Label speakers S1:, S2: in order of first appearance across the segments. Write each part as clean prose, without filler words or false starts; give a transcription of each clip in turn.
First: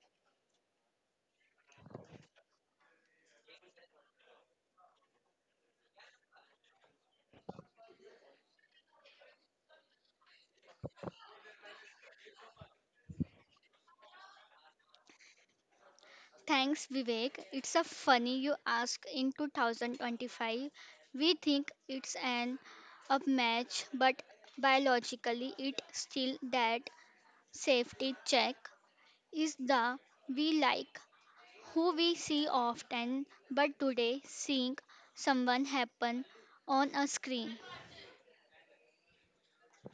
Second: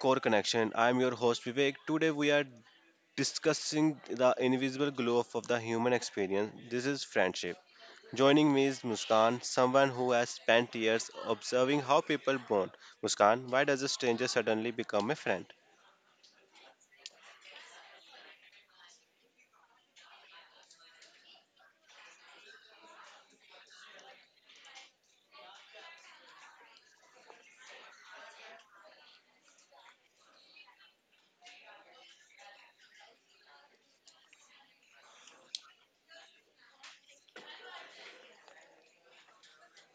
S1: Core Connection. I am your host Vivek. Today we are discussing the invisible glow of the human experience. This is friendship. Joining me is Muskan, someone who has spent years observing how people bond. Muskan, why does a stranger suddenly become a friend?
S2: Thanks, Vivek. It's a funny you ask. In 2025, we think it's an upmatch, but biologically, it's still that safety check is the we like who we see often, but today seeing someone happen on a screen.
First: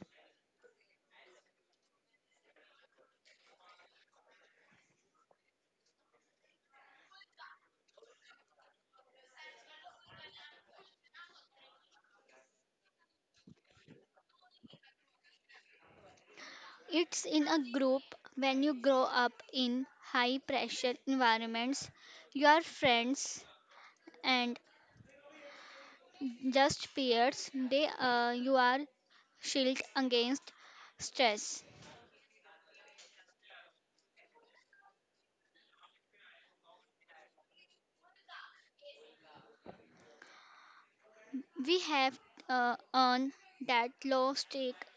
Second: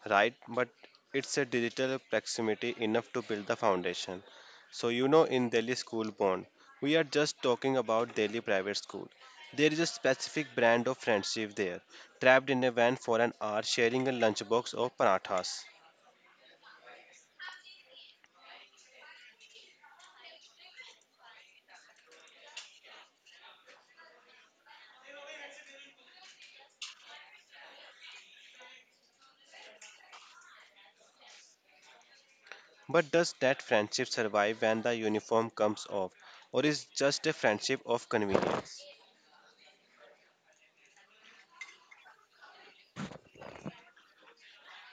S1: Right? But it's a digital proximity enough to build the foundation. So, in Delhi School Bond, we are just talking about Delhi Private School. There is a specific brand of friendship there, trapped in a van for an hour sharing a lunchbox of parathas.
S2: It's in a group when you grow up in high pressure environments, your friends and just peers, they you are shield against stress.
S1: But does that friendship survive when the uniform comes off, or is just a friendship of convenience?
S2: We have on that low stake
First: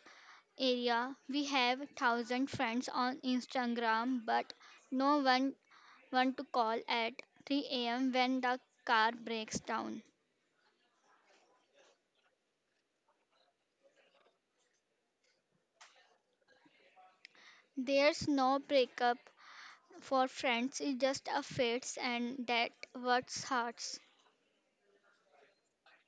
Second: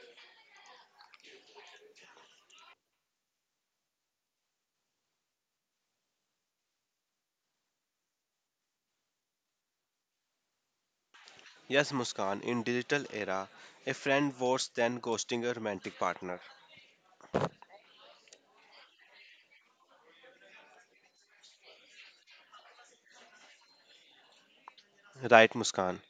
S2: area. We have thousand friends on Instagram, but no one want to call at 3 a.m. when the car breaks down.
S1: Yes, Muskan, in digital era, a friend worse than ghosting a romantic partner.
S2: There's no breakup for friends. It's just a fates, and that what hurts.
S1: Right, Muskan.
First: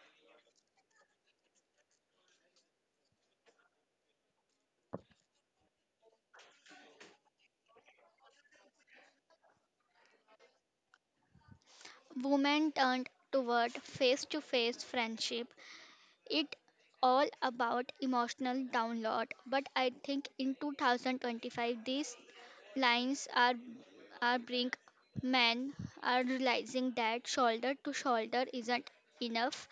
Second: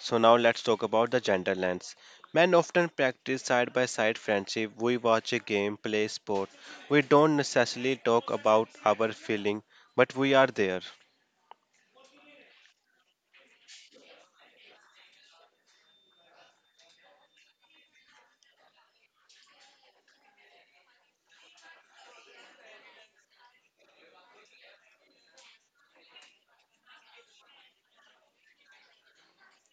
S1: So now let's talk about the gender lens. Men often practice side by side friendship. We watch a game, play sport. We don't necessarily talk about our feeling, but we are there.
S2: Women turned toward face-to-face friendship it all about emotional download, but I think in 2025 these lines are bring men are realizing that shoulder to shoulder isn't enough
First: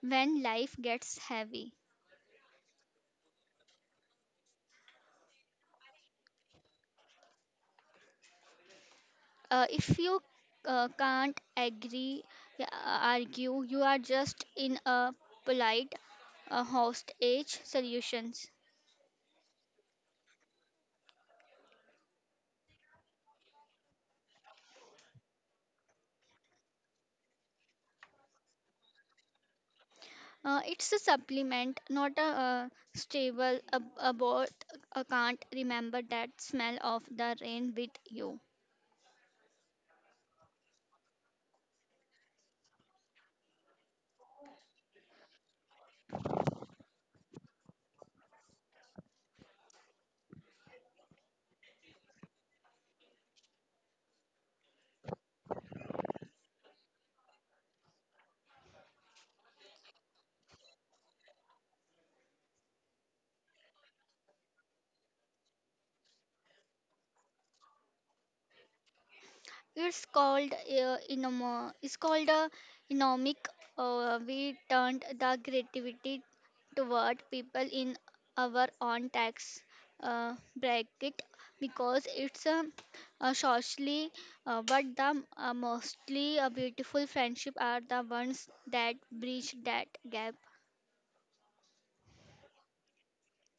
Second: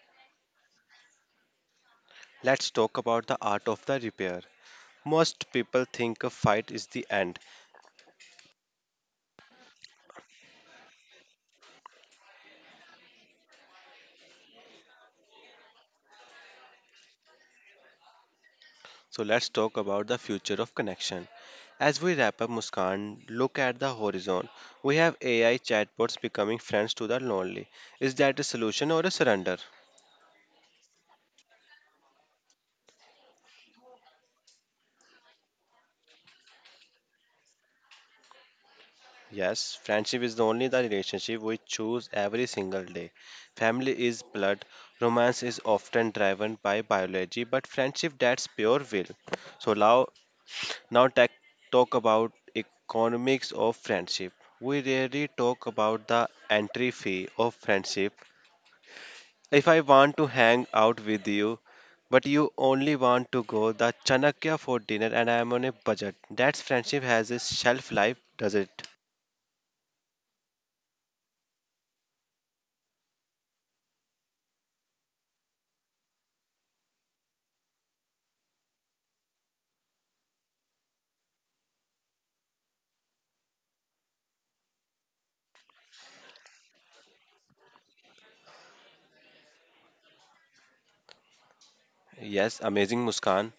S2: when life gets heavy.
S1: Let's talk about the art of the repair. Most people think a fight is the end.
S2: Uh, if you can't agree, uh, argue you are just in a polite hostage solutions.
S1: So let's talk about the future of connection. As we wrap up Muskan, look at the horizon. We have AI chatbots becoming friends to the lonely. Is that a solution or a surrender?
S2: It's a supplement, not a stable. A boat can't remember that smell of the rain with you.
S1: Yes, friendship is the only the relationship we choose every single day. Family is blood, romance is often driven by biology, but friendship that's pure will. So now tech, talk about economics of friendship. We rarely talk about the entry fee of friendship. If I want to hang out with you, but you only want to go the Chanakya for dinner and I am on a budget. That friendship has a shelf life, does it?
S2: It's called It's called a economic. We turned the creativity toward people in our own tax bracket because a socially, but the mostly beautiful friendship are the ones that bridge that gap.
S1: Yes, amazing Muskan.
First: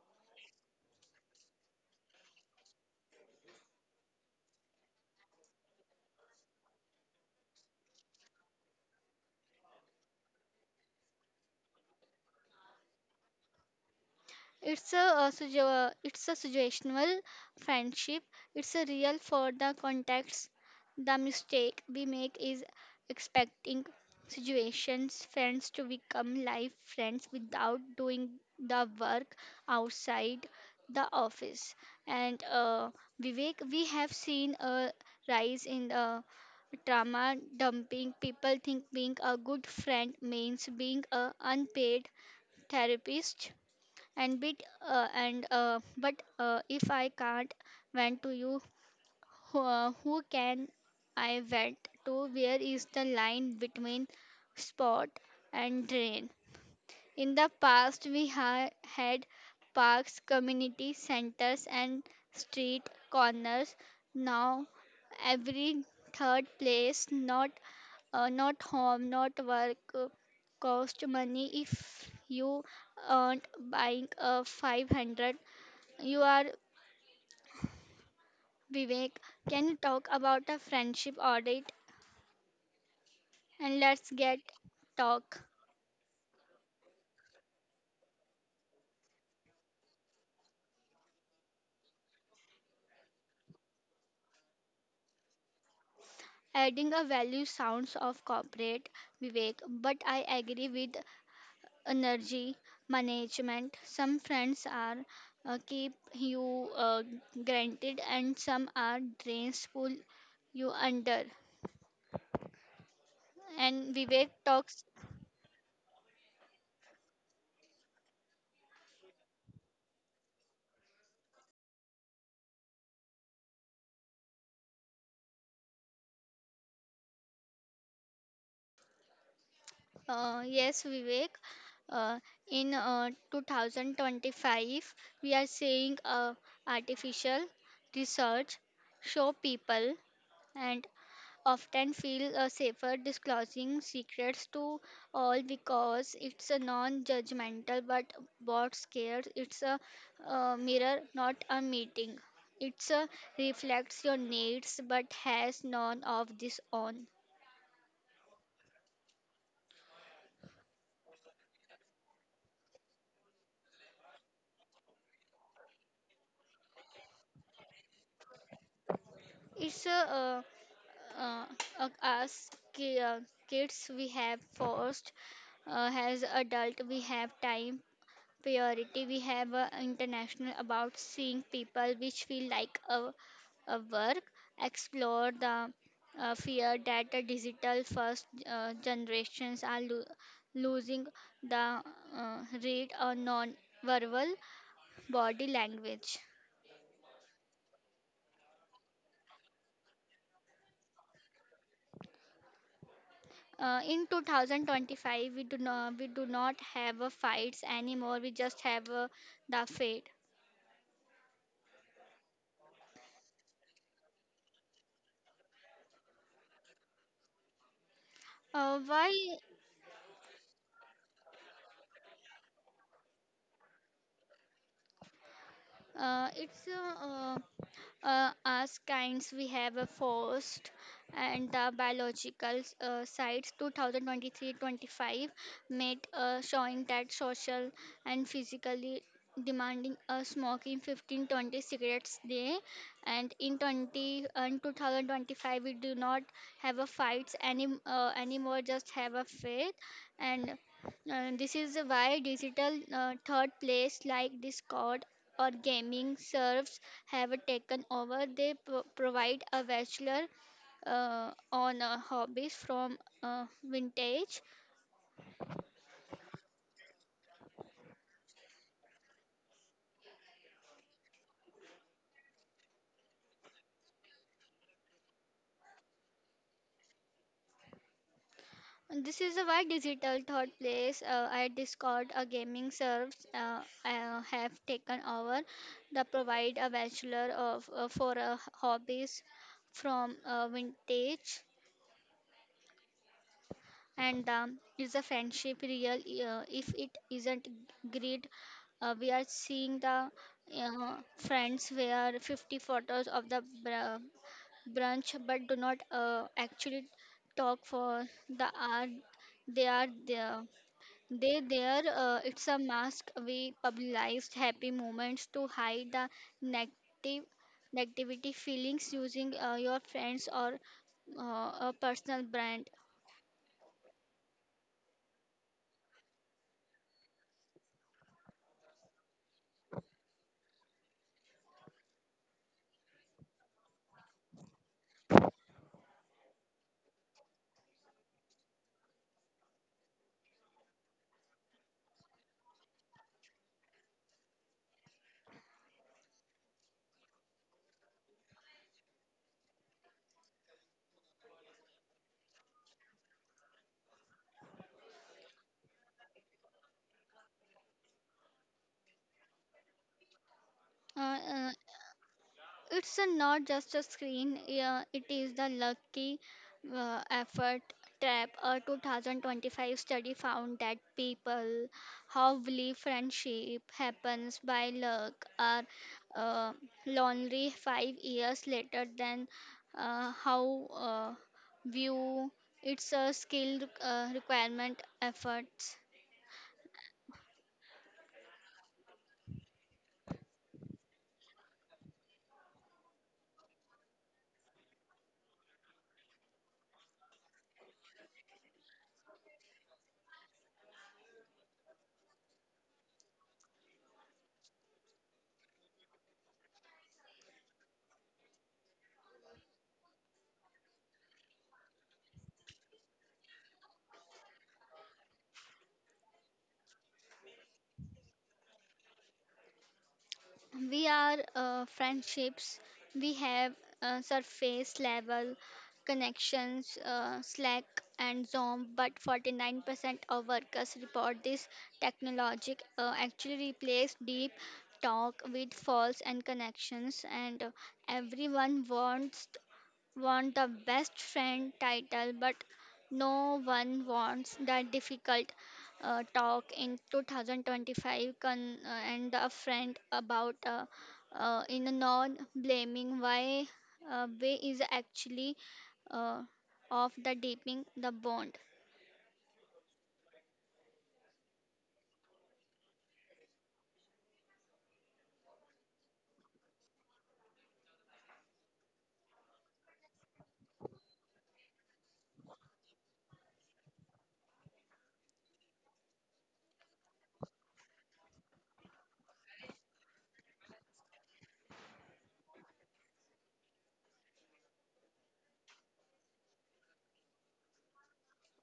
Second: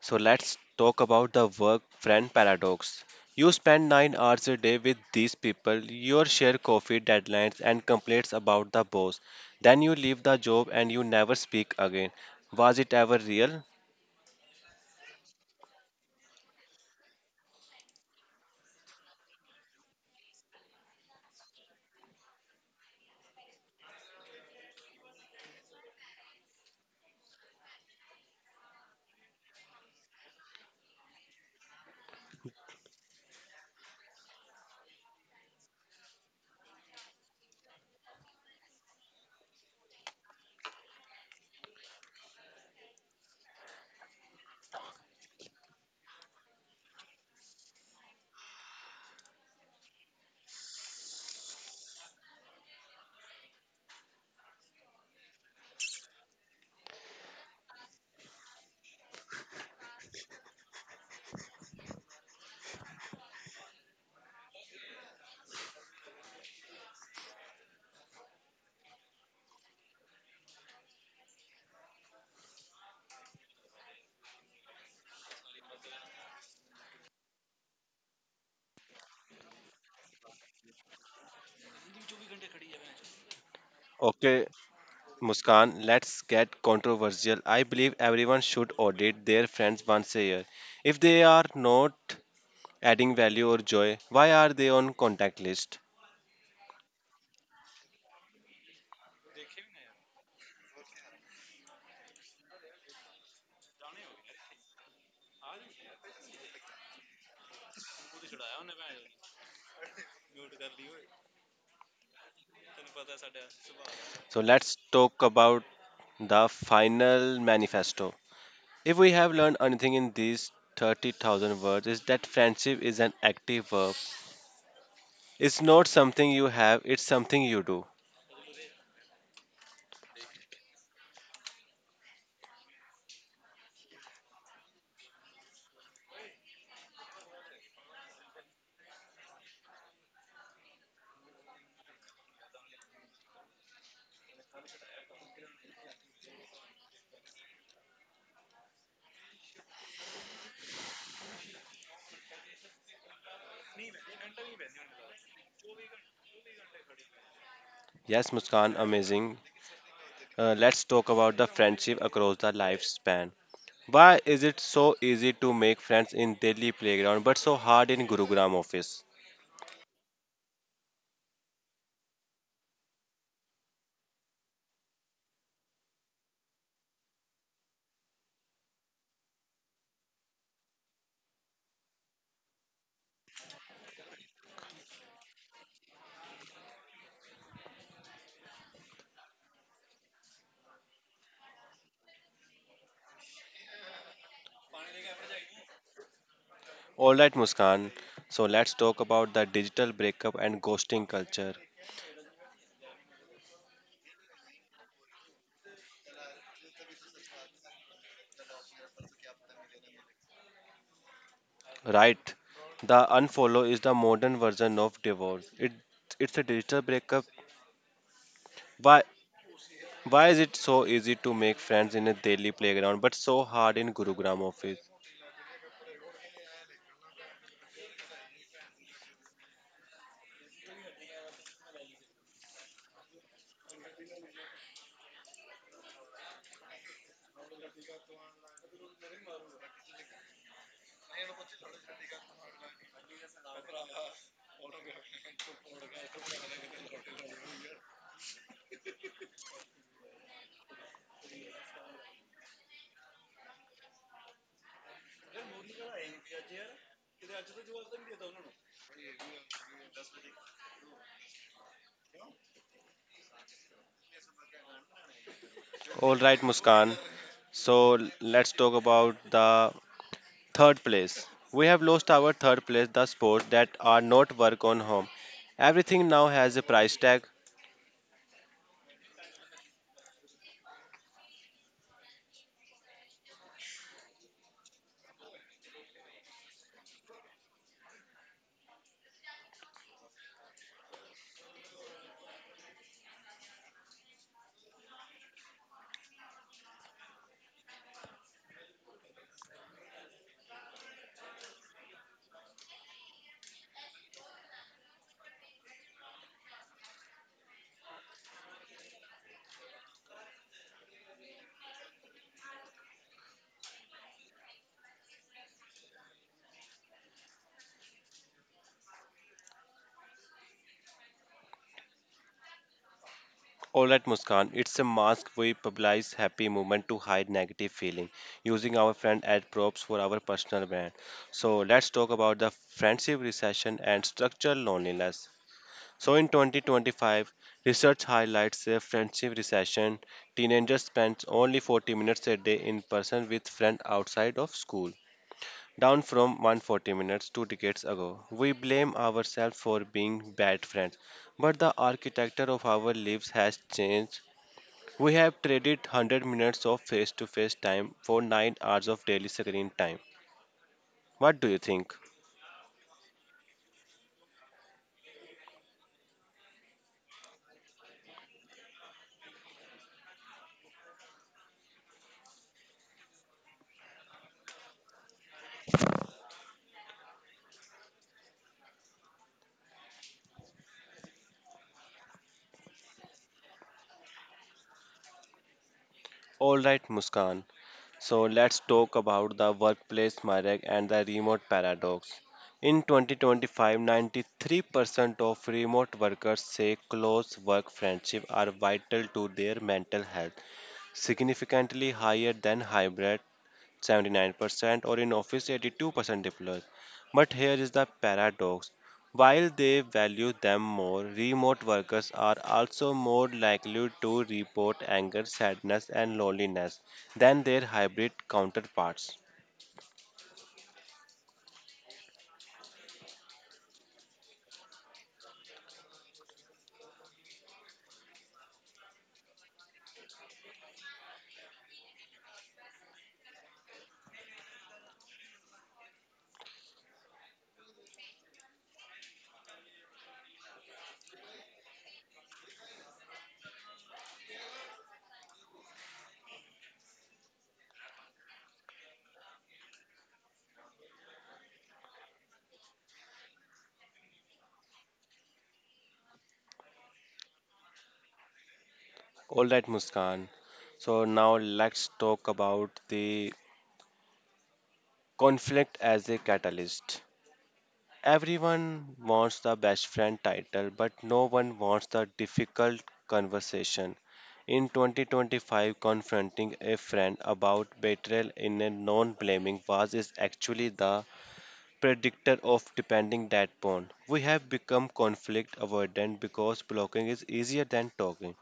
S1: So let's talk about the work friend paradox. You spend 9 hours a day with these people, you share coffee deadlines and complaints about the boss. Then you leave the job and you never speak again. Was it ever real?
S2: It's a suggestional friendship. It's a real for the context. The mistake we make is expecting situations friends to become life friends without doing the work outside the office. And Vivek, we have seen a rise in the trauma dumping. People think being a good friend means being a unpaid therapist and bit and but if I can't vent to you, who can I vent to? Where is the line between spot and drain? In the past had parks, community centers and street corners. Now every third place, not home, not work, cost money. If you aren't buying a 500 you are. Vivek, can you talk about a friendship audit? And let's get
S1: Okay,
S2: talk.
S1: Muskan, let's get controversial. I believe everyone should audit their friends once a year. If they are not adding value or joy, why are they on contact list?
S2: Adding a value sounds of corporate, Vivek, but I agree with energy management. Some friends are keep you granted, and some are drains pull you under. And Vivek
S1: So let's
S2: talks.
S1: talk about the final manifesto. If we have learned anything in these 30,000 words, is that friendship is an active verb. It's not something you have, it's something you do.
S2: Yes, Vivek. Uh, in 2025, we are seeing artificial research show people and often feel safer disclosing secrets to all because it's a non-judgmental. But what scares? It's a mirror, not a meeting. It's a reflects your needs, but has none of this on.
S1: Yes, Muskan, amazing. Let's talk about the friendship across the lifespan. Why is it so easy to make friends in daily playground but so hard in Gurugram office?
S2: It's a uh, as ki- Kids we have first, as adult we have time priority, we have international about seeing people which feel like a work. Explore the fear that the digital first generations are losing the uh, read or non verbal body language.
S1: Alright, Muskan, so let's talk about the digital breakup and ghosting culture.
S2: Uh, in 2025 we do not have fights anymore, we just have the fate.
S1: Right, the unfollow is the modern version of divorce. It's a digital breakup. why
S2: Why
S1: Why is it so easy to make friends in a daily playground but so hard in Gurugram office?
S2: it's As kinds, we have a forest and the biological sites 2023-25 made showing that social and physically demanding smoking 15 20 cigarettes day. And in 20 and 2025 we do not have a fights anymore, just have a faith. And this is why digital third place like Discord or gaming serves have taken over. They provide a bachelor on hobbies from vintage.
S1: All right, Muskan. So let's talk about the third place. We have lost our third place, the sports that are not work on home. Everything now has a price tag.
S2: And this is why digital third place at Discord gaming serves have taken over. They provide a bachelor of for hobbies from vintage. And is the friendship real? If it isn't greed, we are seeing the friends where 50 photos of the brunch but do not actually talk for the hour they are there. They there. It's a mask. We publicized happy moments to hide the negative negativity feelings using your friends or a personal brand.
S1: All right, Muskan. It's a mask we publicize happy moment to hide negative feeling, using our friend as props for our personal brand. So let's talk about the friendship recession and structural loneliness. So in 2025, research highlights a friendship recession. Teenagers spend only 40 minutes a day in person with friends outside of school, down from 140 minutes two decades ago. We blame ourselves for being bad friends, but the architecture of our lives has changed. We have traded 100 minutes of face to face time for 9 hours of daily screen time.
S2: Uh,
S1: What do
S2: uh,
S1: you think?
S2: It's a not just a screen, yeah, it is the lucky effort trap. A 2025 study found that people who believe friendship happens by luck are uh, lonely 5 years later than how uh, view it's a skill requirement efforts.
S1: All right, Muskan. So let's talk about the workplace myriad and the remote paradox. In 2025, 93% of remote workers say close work friendships are vital to their mental health, significantly higher than hybrid 79% or in office 82% deployed. But here is the paradox. While they value them more, remote workers are also more likely to report anger, sadness, and loneliness than their hybrid counterparts.
S2: We are friendships we have surface level connections Slack and Zoom, but 49% of workers report this technology actually replace deep talk with false and connections. And everyone want the best friend title, but no one wants that difficult talk. In 2025 and a friend about in a non blaming why way is actually uh, of the deepening the bond.
S1: All right, Muskan. So now let's talk about the conflict as a catalyst. Everyone wants the best friend title, but no one wants the difficult conversation. In 2025, confronting a friend about betrayal in a non blaming was is actually the predictor of depending that bond. We have become conflict avoidant because blocking is easier than talking.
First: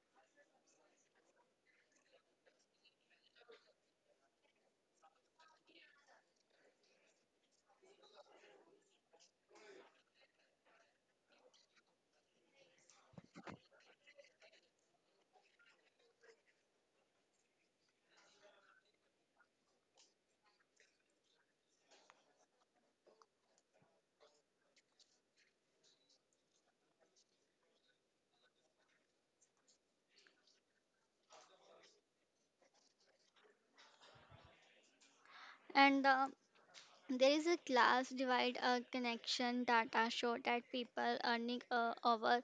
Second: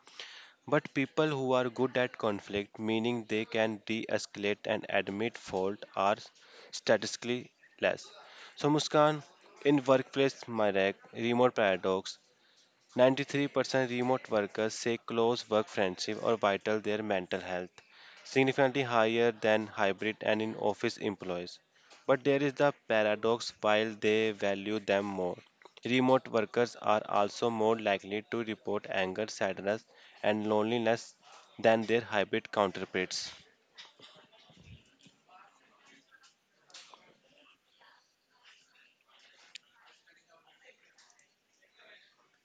S1: But people who are good at conflict, meaning they can de escalate and admit fault, are statistically less. So, Muskan, in workplace Marek, remote paradox, 93% remote workers say close work friendship are vital their mental health, significantly higher than hybrid and in office employees. But there is the paradox while they value them more. Remote workers are also more likely to report anger, sadness, and loneliness than their hybrid counterparts.
S2: And there is a class divide connection data show that people earning over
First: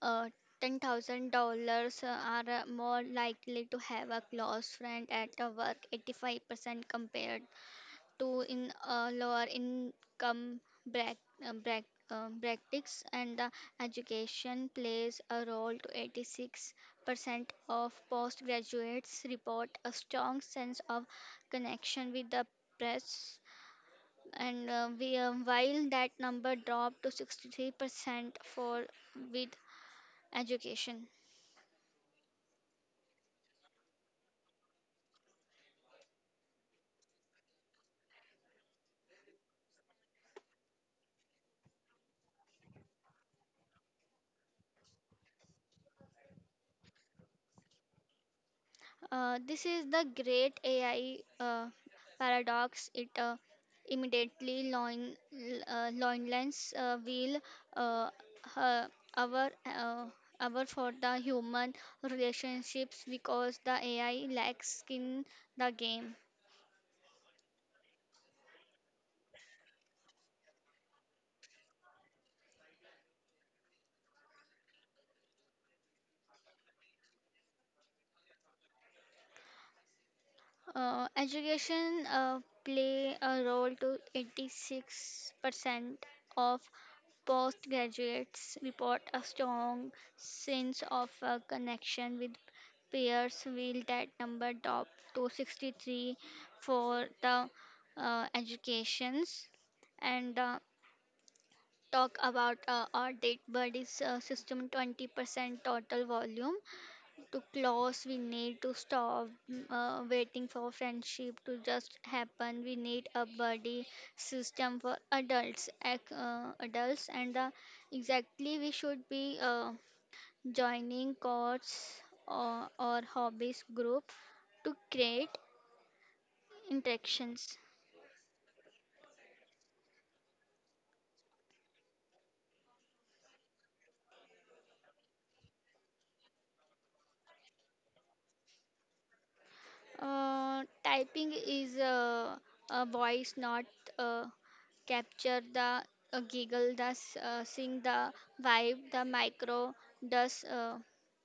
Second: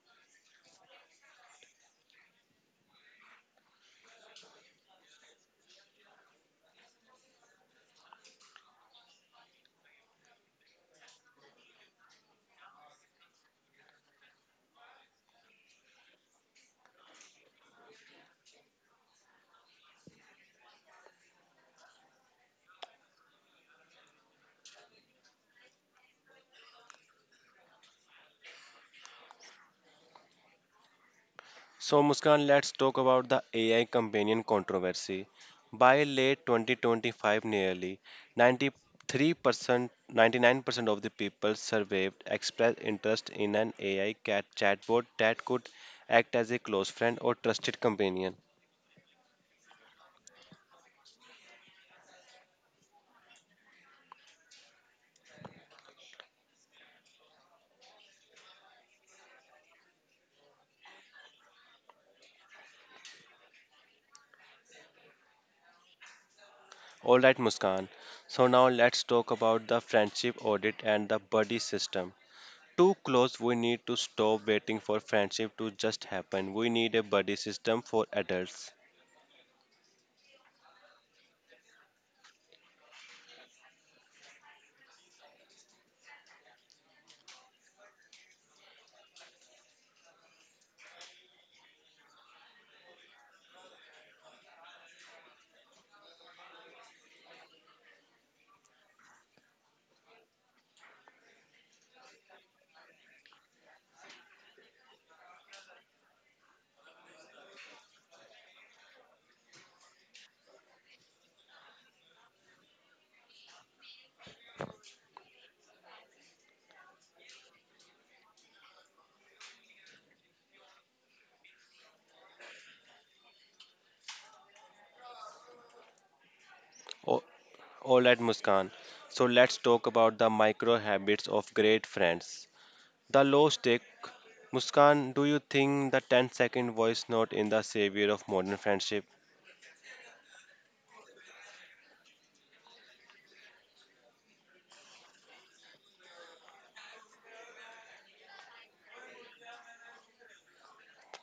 S2: uh, $10,000 are more likely to have a close friend at a work, 85% compared to in lower income brack, uh, brack, brackets, and the education plays a role to 86% of postgraduates report a strong sense of connection with the press. And while that number dropped to 63% for with education.
S1: So, Muskan, let's talk about the AI companion controversy. By late 2025, nearly 93%, 99% of the people surveyed expressed interest in an AI cat chatbot that could act as a close friend or trusted companion.
S2: This is the great AI paradox. It immediately loin, loinlines will uh, uh, our Our for the human relationships because the AI lacks skin the game.
S1: All right, Muskan. So, now let's talk about the friendship audit and the buddy system. Too close, we need to stop waiting for friendship to just happen. We need a buddy system for adults.
S2: Education play a role to 86% of postgraduates report a strong sense of connection with peers, while that number topped to 63 for the educations. And talk about audit buddies system 20% total volume. To close, we need to stop waiting for friendship to just happen. We need a buddy system for adults. And exactly we should be joining courts or hobbies group to create
S1: Oh,
S2: interactions.
S1: all right, Muskan. So let's talk about the micro habits of great friends. The low stake. Muskan, do you think the 10-second voice note in the savior of modern friendship?
S2: Typing is a voice, not uh, capture the giggle, the sing, the vibe, the micro, does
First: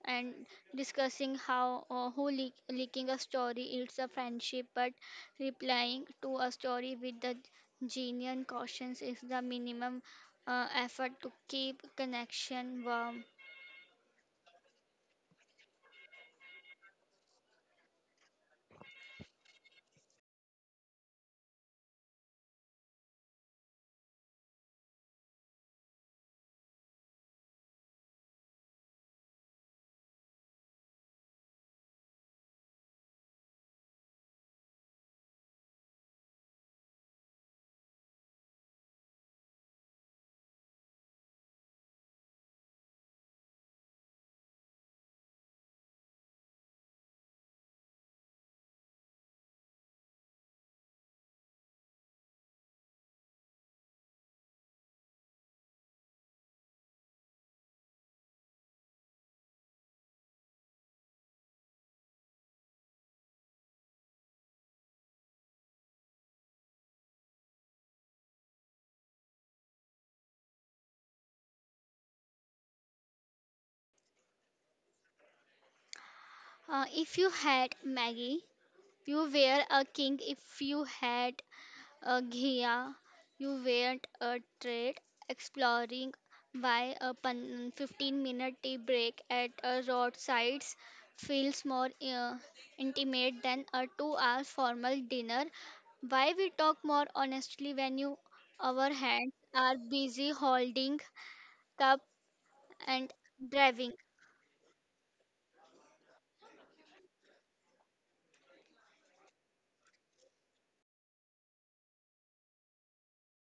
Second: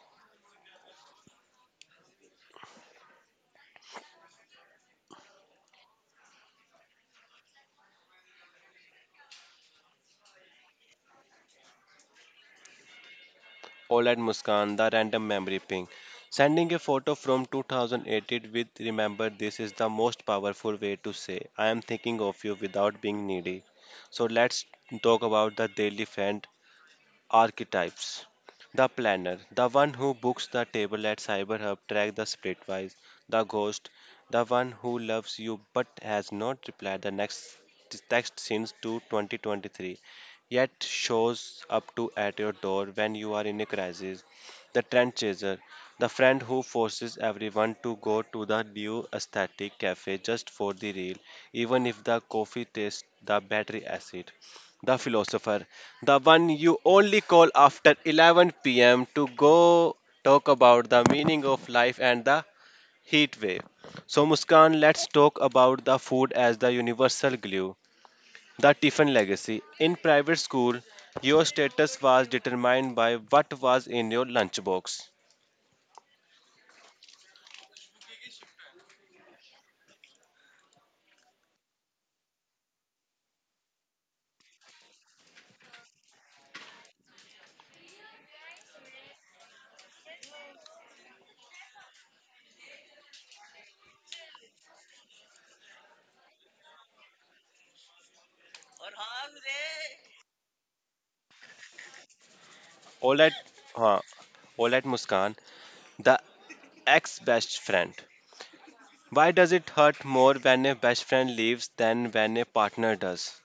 S2: and discussing how leaking a story. It's a friendship, but replying to a story with the genuine cautions is the minimum effort to keep connection warm.
S1: All right, Muskan, the random memory ping. Sending a photo from 2018 with remember this is the most powerful way to say I am thinking of you without being needy. So let's talk about the daily friend archetypes. The planner, the one who books the table at CyberHub, track the splitwise. The ghost, the one who loves you but has not replied the next text since to 2023, yet shows up to at your door when you are in a crisis. The trend chaser, the friend who forces everyone to go to the new aesthetic cafe just for the reel, even if the coffee tastes the battery acid the philosopher, the one you only call after 11 p.m. to go talk about the meaning of life and the heat wave. So, Muskan, let's talk about the food as the universal glue, the Tiffin legacy. In private school, your status was determined by what was in your lunchbox.
S2: If you had Maggie, you were a king. If you had Ghia, you weren't a trade exploring why a 15-minute tea break at a roadside feels more intimate than a 2-hour formal dinner. Why we talk more honestly when you our hands are busy holding cup and
S1: All right,
S2: driving.
S1: huh, all right, Muskan, the ex best friend. Why does it hurt more when a best friend leaves than when a partner does?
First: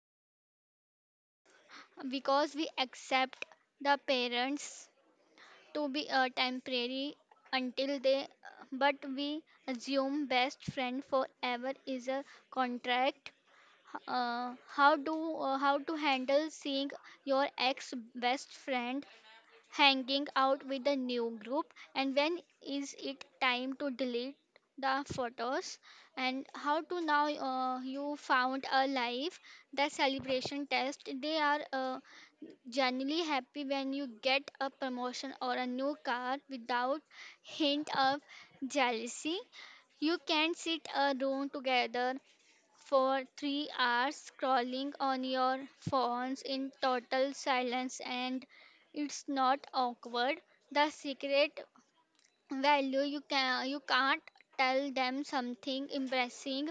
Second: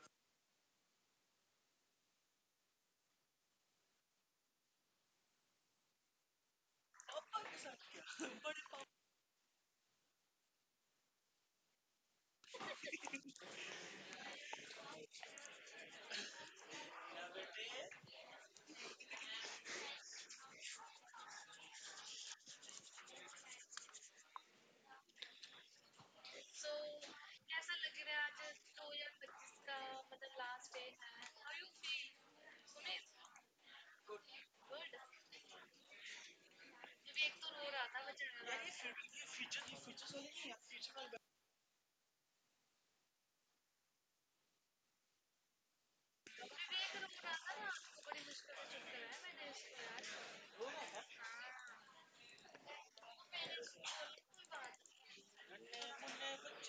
S2: Because we accept the parents to be a temporary until they, but we assume best friend forever is a contract. uh, how do how to handle seeing your ex best friend hanging out with a new group? And when is it time to delete the photos, and how to now you found a life? The celebration test: they are genuinely happy when you get a promotion or a new car without hint of jealousy. You can sit a room together for 3 hours scrolling on your phones in total silence and it's not awkward. The secret value: you can't tell them something embarrassing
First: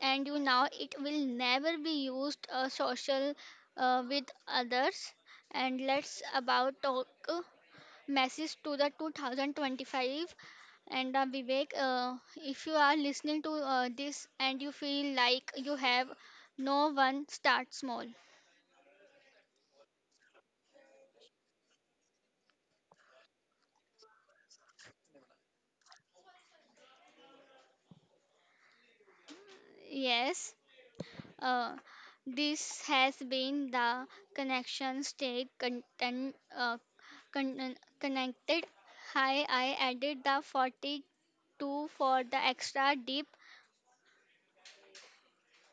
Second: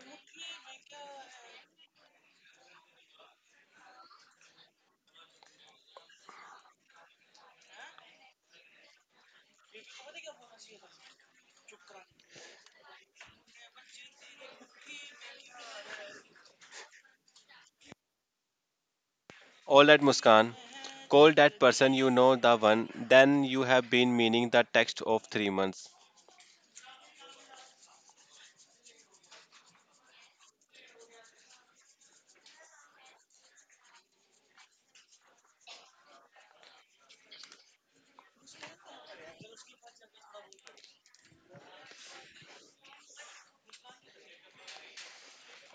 S2: and you know it will never be used social with others. And let's about talk message to the 2025. And Vivek, if you are listening to this and you feel like you have no one, start small.
S1: All right, Muskan. Call that person you know the one, then you have been meaning the text of 3 months.
S2: Yes. Uh, this has been the connection, stay content, connected. Hi, I added the 42 for the extra deep.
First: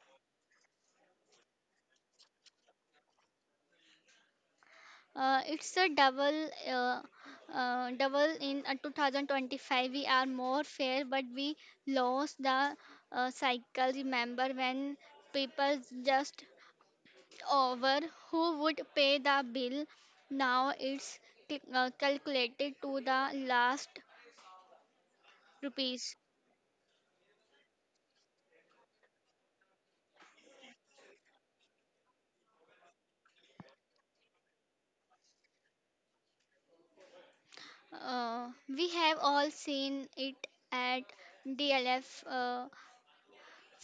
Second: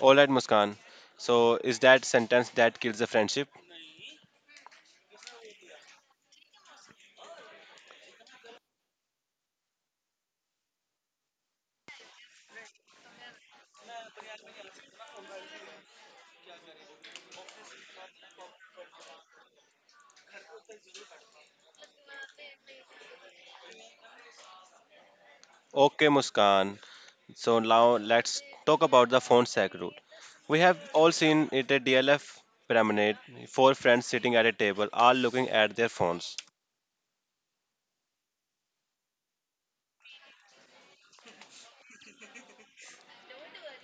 S1: All right, Muskan. So, is that sentence that kills the friendship?
S2: It's a double in 2025. We are more fair, but we lost the cycle. Remember when people just over who would pay the bill. Now it's calculated to the last
S1: Okay,
S2: rupees.
S1: Muskan. So, now let's talk about the phone sack rule. We have all seen it at DLF Promenade. Four friends sitting at a table, all looking at their phones.
S2: We have all seen it at DLF uh,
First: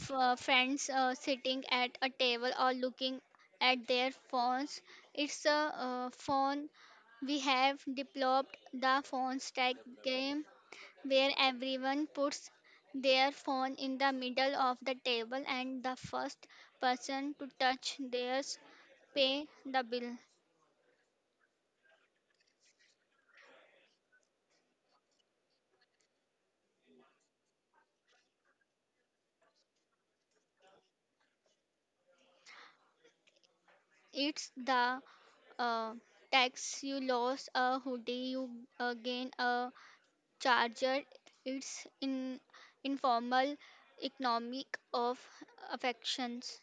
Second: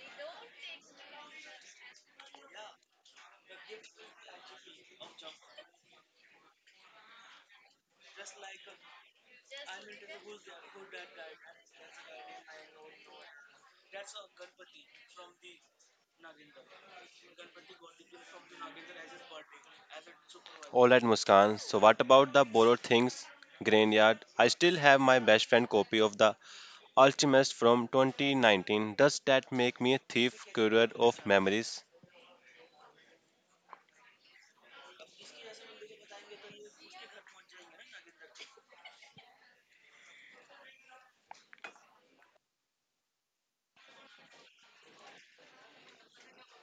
S2: f- uh, friends sitting at a table or looking at their phones. It's a phone. We have developed the phone stack game where everyone puts their phone in the middle of the table and the first person to touch theirs pay the bill.
S1: All right, Muskan. So, what about the borrowed things? Graneyard. I still have my best friend copy of the Ultimus from 2019. Does that make me a thief, courier of memories?
S2: It's the uh, tax: you lose a hoodie, you gain a charger. It's in informal economic of affections.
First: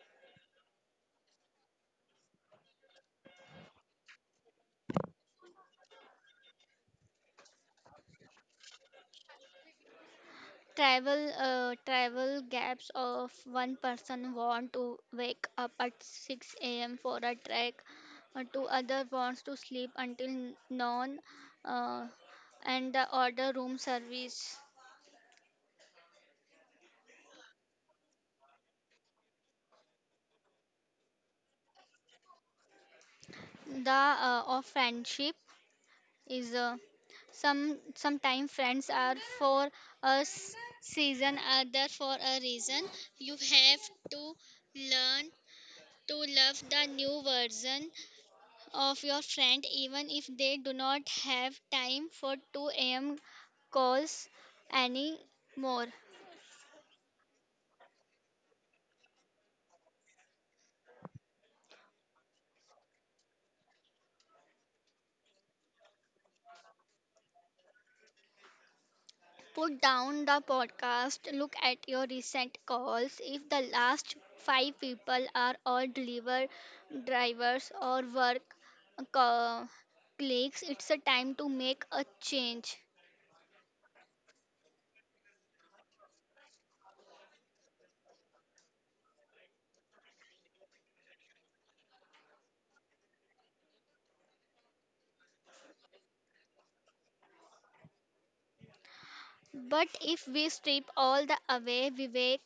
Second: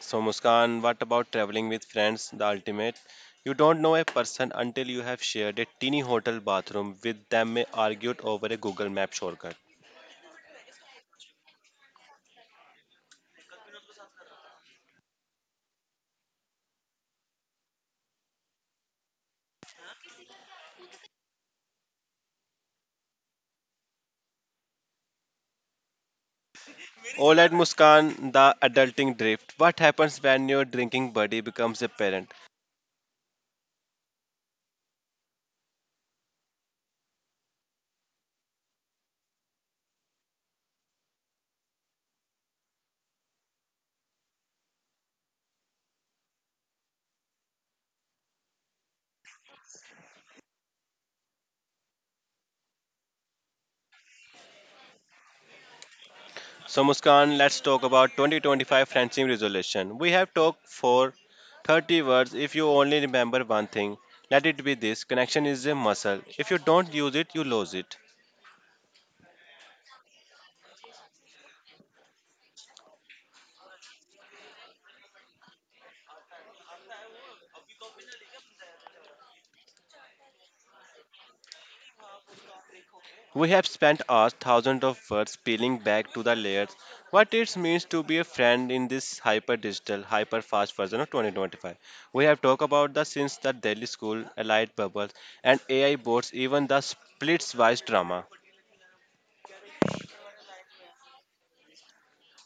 S1: So, Muskan, what about traveling with friends? The ultimate. You don't know a person until you have shared a teeny hotel bathroom with them, may argued over a Google Map shortcut.
S2: Travel gaps of one person want to wake up at 6 a.m. for a trek, two other wants to sleep until noon, uh, and the order room service.
S1: All right, Muskan, the adulting drift. What happens when your drinking buddy becomes a parent?
S2: The of friendship is, sometimes friends are for a season, other for a reason. You have to learn to love the new version of your friend even if they do not have time for 2 a.m. calls anymore.
S1: So Muskan, let's talk about 2025 friendship resolution. We have talked for 30 words. If you only remember one thing, let it be this. Connection is a muscle. If you don't use it, you lose it.
S2: Put down the podcast, look at your recent calls. If the last five people are all deliver drivers or work co- colleagues, it's a time to make a change.
S1: We have spent hours, thousands of words peeling back to the layers what it means to be a friend in this hyper digital, hyper fast version of 2025. We have talked about the since the Delhi school, allied bubbles, and AI boards, even the splits wise drama.
S2: But if we strip all the away, Vivek,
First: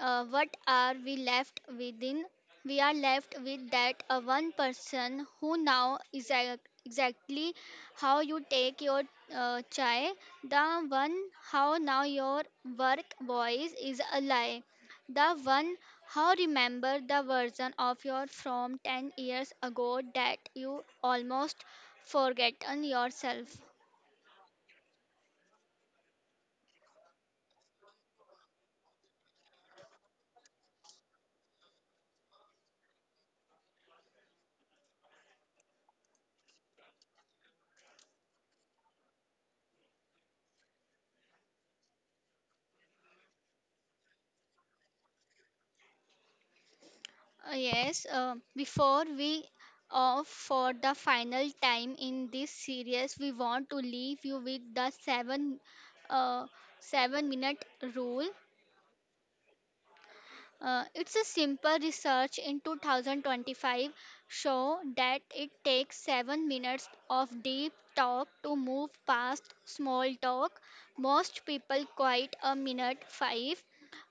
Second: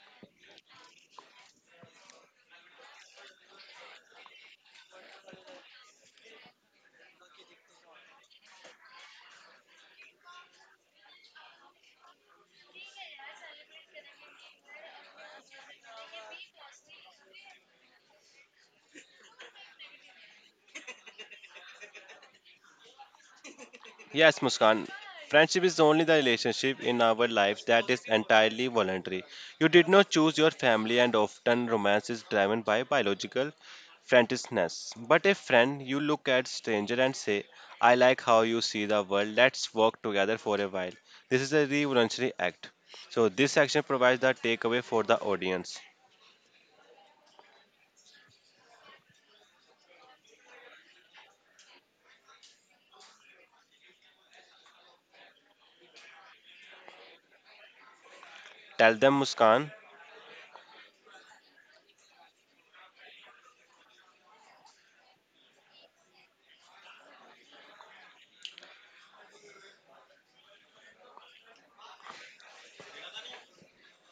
S2: what are we left within? We are left with that one person who now is exactly how you take your chai, the one how now your work voice is alive, the one how remember the version of your from 10 years ago that you almost forgotten yourself.
S1: Yes, Muskan. Friendship is only the relationship in our lives that is entirely voluntary. You did not choose your family, and often romance is driven by biological friendliness. But a friend, you look at stranger and say, "I like how you see the world. Let's work together for a while." This is a revolutionary act. So this section provides the takeaway for the audience.
S2: Yes, before we off for the final time in this series, we want to leave you with the uh, 7 minute rule.
S1: Tell them, Muskan.
S2: It's a simple research in 2025 show that it takes 7 minutes of deep talk to move past small talk. Most people quite a minute 5.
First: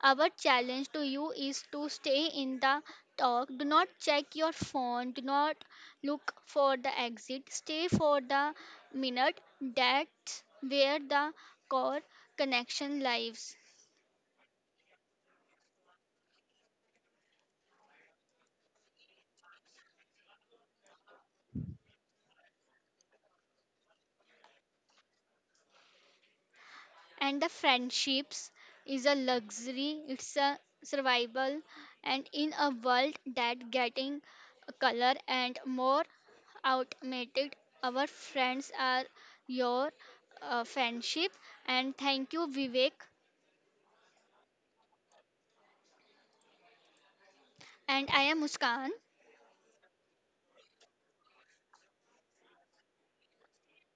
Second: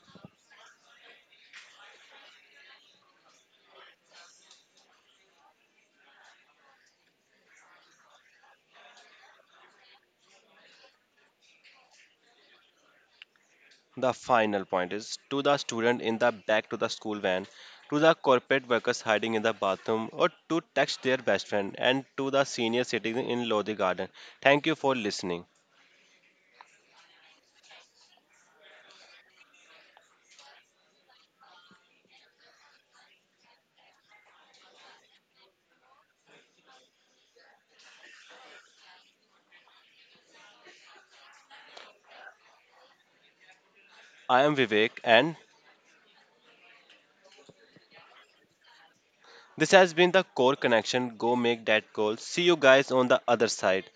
S2: Our challenge to you is to stay in the talk. Do not check your phone. Do not look for the exit. Stay for the minute. That's where the core connection lives.
S1: The final point is to the student in the back to the school van, to the corporate workers hiding in the bathroom, or to text their best friend, and to the senior citizen in Lodi Garden. Thank you for listening.
S2: And the friendships is a luxury, it's a survival. And in a world that getting color and more automated, our friends are your friendship. And thank you, Vivek.
S1: I am Vivek, and
S2: And I am Muskan.
S1: this has been the core connection. Go make that goal. See you guys on the other side.